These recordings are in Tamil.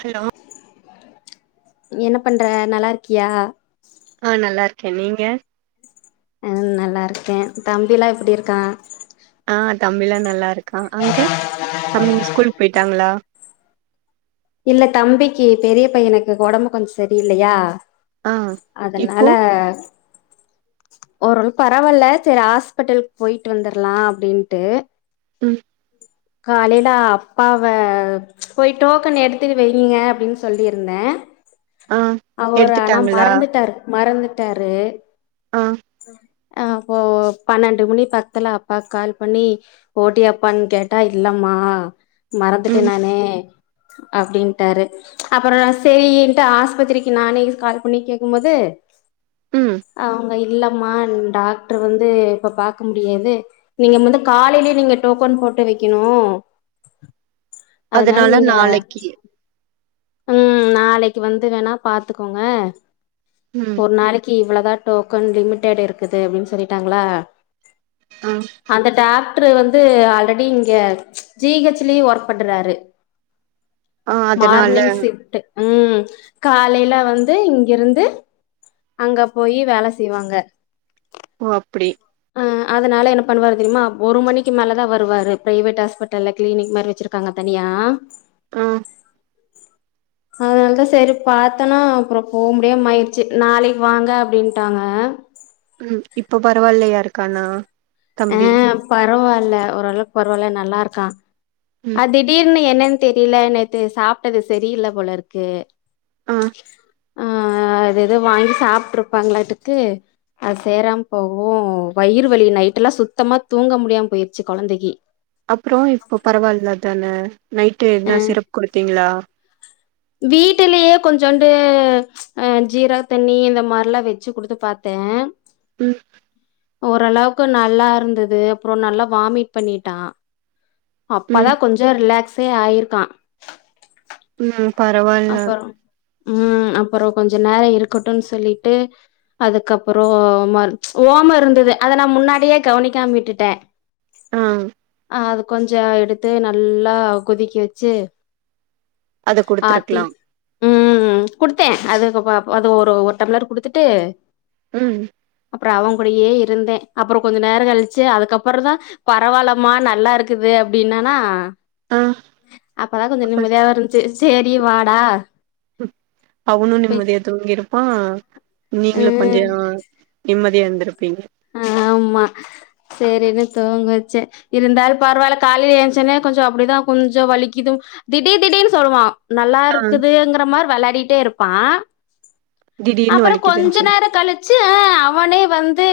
ஹலோ என்ன பண்ற நல்லா இருக்கியா ஆ நல்லா இருக்கே நீங்க ம் நல்லா இருக்கே தம்பிலா எப்டி இருக்கா ஆ தம்பிலா நல்லா இருக்கா அங்க தம்பிங்க ஸ்கூல்க் போய்ட்டாங்களா இல்ல தம்பிக்கு பெரிய பையனுக்கு ஒடம்பு கொஞ்சோ சரியில்லையா ஆ அதனால இப்போ ஒரளவு பரவால்ல சேர் ஹாஸ்பெட்டலுக் போய்ட்டு வந்தர்லா அப்டின்ட்டு ம் காலைல அப்பாவ போய் டோ க்கன் எடுத்து வைங்க அப்டின் சொல்லிருந்த ஆ அவரு ஆனா எடுத்துட்டாங்களா மறந்துட்டார் மறந்துட்டாரு ஆ அ அப்போ பன்னெண்டு மணி பத்தல அப்பாக்கு கால் பண்ணி போட்டியாப்பான் கேட்டா இல்லம்மா தா மறந்துட்ட ம் நானு அப்டின்ட்டாரு அப்பறோ செரின்ட்டு ஆஸ்பத்திரிக்கு நானே கால் பண்ணி கேக்கும்போது ம் அவங்க இல்ல மா டாக்டர் வந்து இப்ப பாக்க முடியாது நீங்க மொது காலைலியே நீங்க டோக்கன் போட்டு வெ க்கணு அதனால நீ நாளைக்கு ம் நாளைக்கு வந்து வேணா பாத்துக்கோங்க ம் ஒரு நாளைக்கு இவள டோக்கன் லிமிடெடு இருக்குது அப்டின் சொல்லிட்டாங்களா ஆ அந்த டாக் ட்ரு வந்து ஆல்ரெடி இங்க ஜி ஹெச் லையு ஒர்க் பண்றாரு ஆ அதனால மார்னிங் ஸிஃப்ட்டு ம் காலைல வந்து இங்கிருந்து அங்க போயி வேல செய்வாங்க ஓ அப்புடி அ அதனால என்ன பண்ணுவாரு தெரிமா ஒரு மணிக்கு மேல தா வருவாரு பிரைவேட் ஹாஸ்பிட்டல்ல கிளினிக் மாரி வச்சிருக்காங்க தனியா ஆ அதனாலதா சரி பாத்தனா அப்றோ போ முடியாம ஆயிடுச்சு நாளைக்கு வாங்க அப்டின்ட்டாங்க ம் இப்ப பரவால்லையா இருக்கானா ஆ தம்பி பரவால்ல ஓரளவுக்கு பரவால நல்லாருக்கா ம் அ திடீர்னு என்ன ன் தெரில நேத்து சாப்ட்டது சரியில்ல போலருக்கு ஆ ஆ அதேதோ வாங்கி சாப்ட்ருப்பாங்களாட்ருக்கு அது சேராம போகவு வயிறு வலி நை ட்டலா சுத்தமா தூங்க முடியாம போயிருச்சு கொழந்தைக்கு அப்புற இப்போ பரவால்ல தான நைட்டு என்ன சிரப் குடுத்திங்களா வீட்டுலியே கொஞ்சோண்டு அ ஜீரக் தண்ணி இந்த மாரிலா வெச்சு குடுத்து பாத்தே ஏ ம் ஓரளவுக்கு நல்லா இருந்தது அப்றோ நல்லா வாமிட் பண்ணிட்டா அப்ப தா ம் கொஞ்சோ ரிலாக்ஸே ஆயிருக்கா ம் பரவாயில்ல அப்பறோ ம் அப்புறோ கொஞ்ச நேர இருக்கட்டுன் சொல்லிட்டு அதுக்கப்பறோம ஓம இருந்தது அத நா முன்னாடியே கவனிக்காம விட்டுட்ட ஆ அத கொஞ்ச எடுத்து நல்லா கொதிக்க வச்சு அத ஆத்தி குடுத்துருக்கலா ம் குடுத்த அதுகப ப அது ஒரு ஒரு டம்ளரு குடுத்துட்டு ம் அப்பற அவங்கூடயே இருந்தே அப்பற கொஞ்ச நேரோ கழிச்சு அதுக்கப்பற தா பரவாயில்லமா நல்லா இருக்குது அப்டின்னானா ஆ அப்பதா கொஞ்ச அப்ப நிம்மதியா இருந்துச்சு சேரி வாடா அவனு போய் நிம்மதியா தூங்கியிருப்பா நீங்களு கொஞ்ச ம் நிம்மதியா இருந்திருப்பீங்க ஆமா சேரினு தூங்க வச்சே இருந்தாலு பரவால்ல காலையில ஏந்திச்சன்னே கொஞ்ச அப்டிதா கொஞ்ச வலிக்குதுனு திடீ திடீனு சொல்லுவா நல்லா ஆ இருக்குதுங்கிற மாரி வெளையாடிட்டே இருப்பா திடீர்னு அப்பற வலிக்குதுன்னு கொஞ்ச சொல்லு நேர கழிச்சு ஆ அவனே வந்து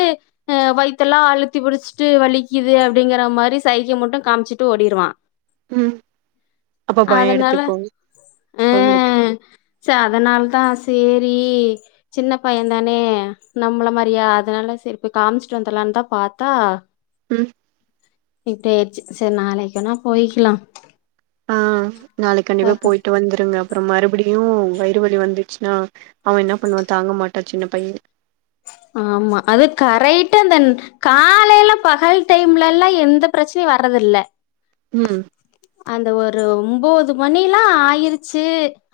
அ வயத்தெல்லா அழுத்தி புடிச்சிட்டு வலிக்குது அப்டிங்கிற மாரி சைகை மட்டு காமிச்சுட்டு ஓடிருடுவா ம் அப்ப பயோ எடுத்துக்கு ஆ அவங்களுக்கு ச அதனால தா சேரி சின்ன பையன் தானே நம்மள மாரியா அதனால செரி போய் காமிச்சிட்டு வந்தரலானு தா பாத்தா ம் இருட்டயச்சு செரி நாளைக்குனா போயிக்கலா ஆ நாளைக்கி கண்டிப்பா போயிட்டு வந்துருங்க அப்புற மறுபடியு வயிறு வலி வந்து ச்சுன்னா அவ என்ன பண்ணுவா தாங்க மாட்டா சின்ன பைய ஆமா அது கரெக்டா அந்த காலையில பகல் டைம்ல எல்லா எந்த பிரச்சனையு வர்றதில்ல ம் அந்த ஒரு ஒம்போது மணில்லா ஆயிருச்சு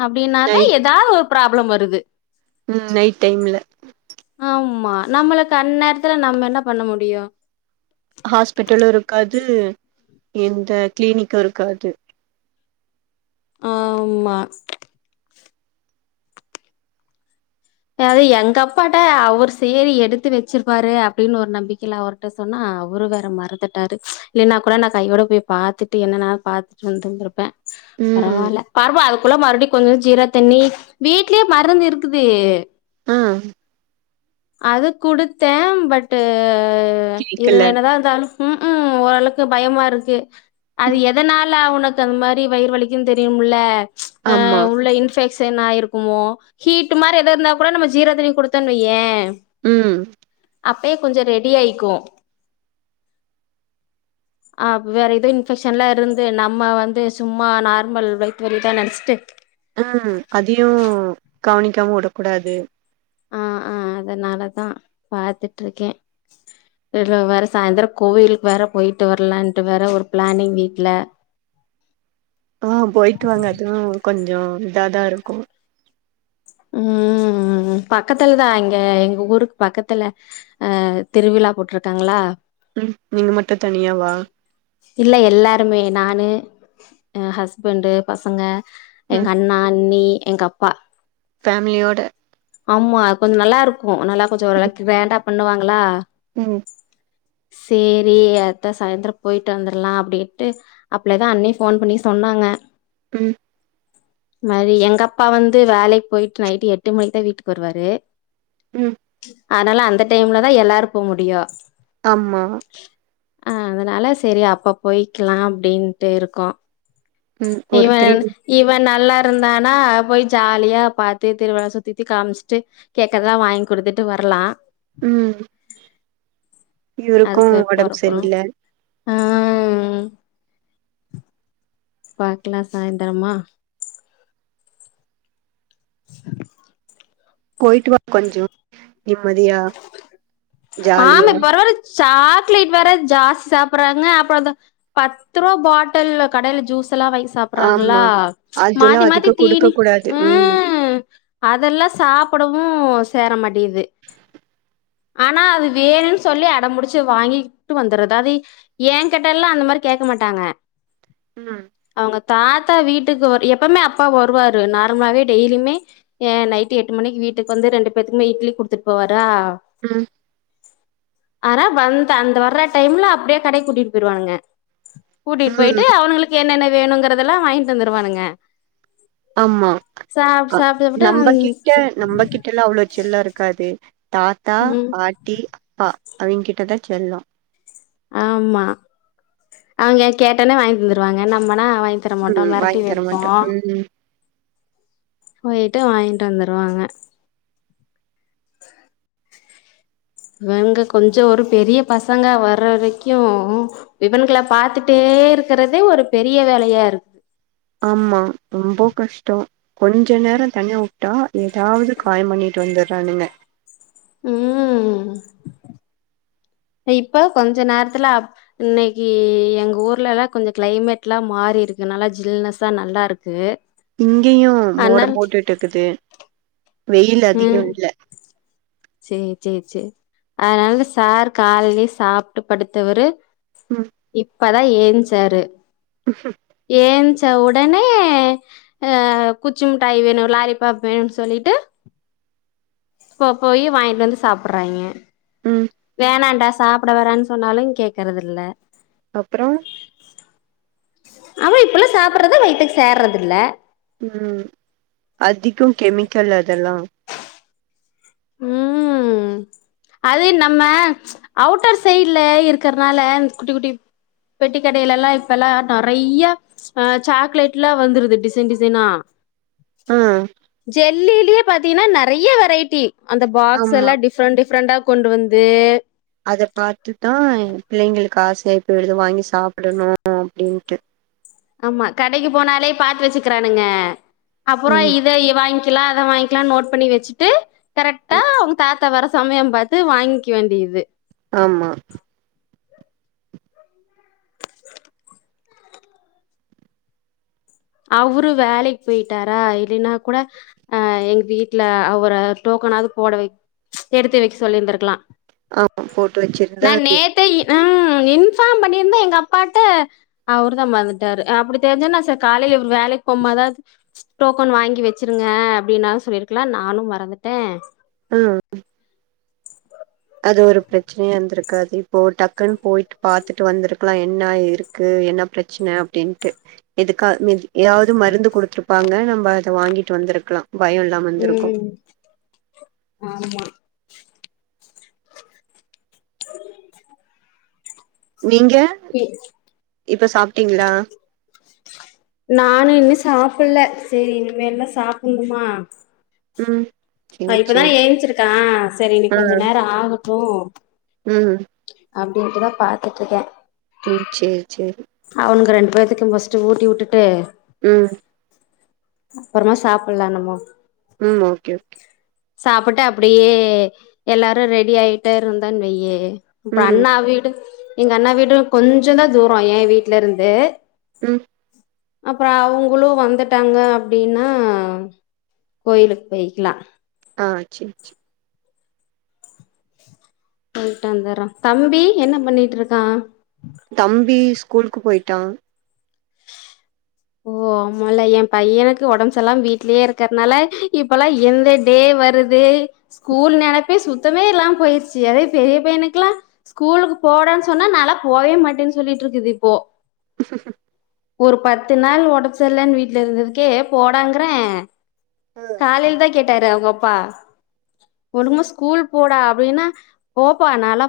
அப்டின்னாதா நைட் ஏதாவது ஒரு ப்ராப்ளம் வருது ம் நைட் டைம்ல ஆமா நம்மளுக்கு அந்நேரத்துல நம்ம என்ன பண்ண முடியு ஹாஸ்பிட்டலு இருக்காது இந்த கிளினிக்கு இருக்காது ஆமா அதே எங்க அப்பாட்ட அவுர் சேரி எடுத்து வச்சிருப்பாரு அப்டின்னு ஒரு நம்பிக்கையில அவர்ட்ட சொன்னா அவரு வேற மறந்துட்டாரு இல்லனா கூட நா கையோட போய் பாத்துட்டு என்னன்னா பாத்துட்டு வந்துருந்திருப்ப ம் பரவால்ல பர்வா அதுக்குள்ள மறுபடி கொஞ்ச ஜீரா தண்ணி வீட்லயே மருந்து இருக்குது ம் அது குடுத்தே பட் இரு கேக்கல என்னதா இருந்தாலு ம்ஹும் ஓரளக்கு பயமா இருக்கு அது எதனால அவனுக்கு அந்த மாரி வயிறு வலிக்குன்னு தெரியும்ல ஆமா சே என்னாயிருக்குமோ ஹீட் மாரி ஏதோ இருந்தா கூட நம்ம ஜீரா தண்ணி குடுத்தோன்னு வையே ம் அப்யே கொஞ்சோ ரெடி ஆயிக்கு ஆ வேற ஏதோ இன்ஃபெக்ஷன் எல்லா இருந்து நம்ம வந்து சும்மா நார்மல் வயித்து வலிதா நெனச்சிட்டு ஆ அதையு கவனிக்காம வுடக்கூடாது ஆ ஆ அதனாலதா பாத்துட்டு இருக்கே இதுல வேற சாயந்தர கோவிலுக்கு வேற போயிட்டு வரலான்ட்டு வேற ஒரு பிளானிங் வீட்ல [inaudible] ஆ போயிட்டு வாங்க அதுவு கொஞ்சோ இதாதா இருக்கு ம் பக்கத்துல தா இங்க எங்க ஊருக்கு பக்கத்துல அ திருவி ழா போட்ருக்காங்களா ம் நீங்க மட்டு தனியாவா இல்ல எல்லாருமே நானு அ ஹஸ்பண்டு பசங்க ம் எங்க அண்ணா அண்ணி எங்க அப்பா ஃபேமிலியோட ஆமா கொஞ்சோ நல்லா இருக்கு நல்லா கொஞ்சோ ஒரு அளவுக்கு கிராண்டா பண்ணுவாங்களா ம் சேரி அத்த சாய்ந்தரோ போயிட்டு வந்தர்லா அப்டின்ட்டு அப்ளேதா அண்ணி ஃபோன் பண்ணி சொன்னாங்க ம் மாரி எங்க அப்பா வந்து வேலைக் போய்ட்டு நைட்டு எட்டு மணிக்கு தா வீட்டுக்கு வருவாரு ம் அதனால அந்த டைம்ல தா எல்லாரு போ முடியு ஆமா அ அதனால சேரி அப்ப போயிக்கலா அப்டின்ட்டு இருக்கோ ம் ஒரு இவ த்ரீ இவ நல்லா இருந்தானா போய் ஜாலியா பாத்து திருவிழா சுத்தித்தி காமிச்சுட்டு கேக்கறதல்லா வாங்கி குடு த்துட்டு வரலா ம் இவுருக்கு ஒடம்பு செரியில்ல அ அ ம் பாக்குலா சாய்ந்தரமா போயிட்டு வா கொஞ்சோ நிம்மதியா ஆமா ஜாலியா இப்ப வர வர சாக்லைட் வேற ஜாஸ்தி சாப்றாங்க அப்றோ அந்த பத்து ரூபா பாட்டல்லு கடையில ஜூஸ் ளா வாங்கி சாப்றாங்களா ஆமா அதெல்லா மாத்தி மாத்தி அதிக குடுக்க தீனி கூடாது ம் அதெல்லா சாப்டவு சேர மாட்டிது ஆனா அது வேணுன்னு சொல்லி அடம் புடிச்சு வாங்கிட்டு வந்தறது அத ஏன் கேட்டெல்லா அந்த மாரி கேக்க மாட்டாங்க ம் அவுங்க தாத்தா வீட்டுக்கு வரு எப்பமே அப்பா வருவாரு நார்மலாவே டெய்லியுமே எ நைட்டு எட்டு மணிக்கி வி ட்டுக்கு வந்து ரெண்டு பேத்துக்குமே இட்லி குடுத்துட்டு போவாரா ம் ஆரா வந்த அந்த வர்ற டைம்ல அப்டியே கடைக்கு கூட்டிட்டு போய்டுவானுங்க கூட்டிட்டு போயிட்டு ம் அவனுங்களுக்கு என்னென்ன வேணுங்கறதெல்லா வாங்கிட்டு வந்துருவானுங்க ஆமா சாப்ட்டு அ சாப்ட்டு சாப்ட்டு நம்ப ம் கிட்ட சே நம்ப கிட்டெல்லா அவ்ளோ செல்லோ இருக்காது தாத்தா ம் பாட்டி அப்பா அவுங் கிட்டதா செல்லோ ஆமா அவுங்க கேட்டோனே வாங்கி தந்துருவாங்க நம்மனா வாங்தரமாட்டோ ம் மெரட்டி வாங்கி வெப்போ தரமாட்டோ ம் போயிட்டு வாங்கிட்டு வந்துருவாங்க இவங்க கொஞ்சோ ஒரு பெரிய பசங்கா வற வரைக்கு இவன்கள பாத்துட்டே இருக்கறதே ஒரு பெரிய வேலயா இருக்குது ஆமா ரொம்போ கஷ்டோ கொஞ்சோ நேரோ தனிய விட்டா ஏதாவது காயோ பண்ணிட்டு வந்துறானுங்க ம் இப்ப கொஞ்ச நேரத்துல அப் இன்னிக்கு எங்க ஊர்லலா கொஞ்சோ கிளைமேட்லா மாரி இருக்கு நல்லா ஜில்னஸ்ஸா நல்லாருக்கு இங்கெயு மோடம் போட்டுட்டு இக்குது வெயில் அதிகோ ம் இல்ல சேரி சேரி சேரி அதனால சார் கால்லயே சாப்ட்டு படுத்தவரு ம் இப்பதா ஏஞ்ச்சாரு ஏஞ்ச உடனே அ குச்சி முட்டாய் வேணு லாலிபாப் வேணுனு சொல்லிட்டு போயி வாங்கிட்டு வந்து சாப்பட்றாய்ங்க ம் வேணாடா சாப்ட வேனான்னு சொன்னாலு கேக்குறது இல்ல அப்றோ அவ இப்ட்லா சாப்பட்றத வயித்துக்கு சேர்றது இல்ல ம் அதிக கெமிக்கல் அதெல்லா ம் அது நம்ப அவுட்டர் சைட்ல இருக்கறனால குட்டி குட்டி பெட்டிக்கடையிலலா இப்பெல்லா நெறையா ஆ சாக்லேட்லா வந்துருது டிசைன் டிசைனா ஆ ஜெல்லிலே பாத்தீங்கன்னா நெறையா வெரைட்டி அந்த பாக்ஸ் ஆமா எல்லா டிஃப்ரெண்ட் டிஃப்ரெண்டா கொண்டு வந்து அத பாத்துதா பிள்ளைங்களுக்கு ஆச இப்போ இத வாங்கி சாப்டனு அப்டின்ட்டு ஆமா கடைக்கு போனாலே பாத்து வச்சுக்கறானுங்க அப்றோ ம் இத வாங்கி லா அத வாங்கிலானு நோட் பண்ணி வச்சிட்டு கரெட்டா அவங்க தாத் தா வர சமயோ பாத்து வாங்கிக்க வேண்டியது ஆமா அவுரு வேலைக்கு பொயிட்டாரா இல்லைன்னா குட அ எங்க வீட்ல அவர டோக் கனாது போட வைக் எடுத்து வைக்க சொல்லிருந்துருக்லா ஆமா போட்டு வச்சிருந்தா இ ம் இன்ஃபார்ம் பண்ணிருந்தா எங்க அப்பாட்ட அவுரு தா மறந்துடாரு அப்டி தெரிஞ்சா காலைல இவுரு வேலைக்கு போம்போதாது டோக்கன் வாங்கி வெச்சிருங்க அப்டின்னாலு சொல்லிருக்கலா நானும் மறந் ட்டே ஆ அது ஒரு பிரச்சனையா இருந்துருக் காது இப்போ டக்குன்னு போயிட்டு பாத்துட்டு வந்துருக்கலா என்னா இருக்கு என்னா பிரச்சன அப்டின்ட்டு எதுக்கா எதாது மருந்து குடுத்துருப்பாங்க நம்ப அத வாங்கிட்டு வந்துருக்கலா ம் ஆமா நீங்க [unintelligible] இப்ப சாப்டீங்களா நானு இன்னு சாப்பில்ல செரி இனிமேல் தா [unintelligible] ம் சேரி இப்பதா சேரி ஏஞ்சிருக்கா செரி இன்னிக் ஆ கொஞ்ச நேரோ ஆகட்டு ம் அப்டின்ட்டுதா பாத்துட்ருக்கே ம் சேரி சேரி அவுனுங்க ரெண்டு பேத்துக்கு ஃபர்ஸ்ட்டு ஊட்டி வுட்டுட்டு ம் அப்றமா சாப்பெல்லா நம்ப ம் ஓகே ஓகே சாப்ட்டு அப்டியே எல்லாரு ரெடி ஆயிட்டே இருந்தோனு வையி இப்ப ம் அண்ணா வீடு எங்க அண்ணா வீடு கொஞ்சோ தா தூரோ ஏ வீட்லருந்து ம் அப்றோ அவுங்குளு வந்துட்டாங்க அப்டினா கோயிலுக்கு போயிக்கலா ஆ செர் செரி. போயிட்டு வந்துட்றே தம்பி என்ன பண்ணிட்டு இருக்கா. தம்பி ஸ்கூலுக்கு போயிட்டான். ஓ ஆமால என் பையனுக்கு ஒடம்பு செரியில்லாம வீடலயே இருக்கறனால இப்பல்லா எந்த டே வருது ஸ்கூல் நெனைப்பே சுத்தமே இல்லாமா போயிருச்சி அதே பெரிய பையனுக்கெல்லா ஸ்கூலுக் போடான் சொன்னா நான்லா போவே மாட்டேன்னு சொல்லிட்டு இருக்குது இப்போ ஒரு பத்து நாள் ஒடம் செரியில்லன்னு வீட்டு்ல இருந்ததுக்கே போடாங்குறே ம் காலையில்தாக் கேட்டாரு அவுங்க அப்பா ஒழுகா ஸ்கூல் போடா அப்டின்னா போப்பா நான்லா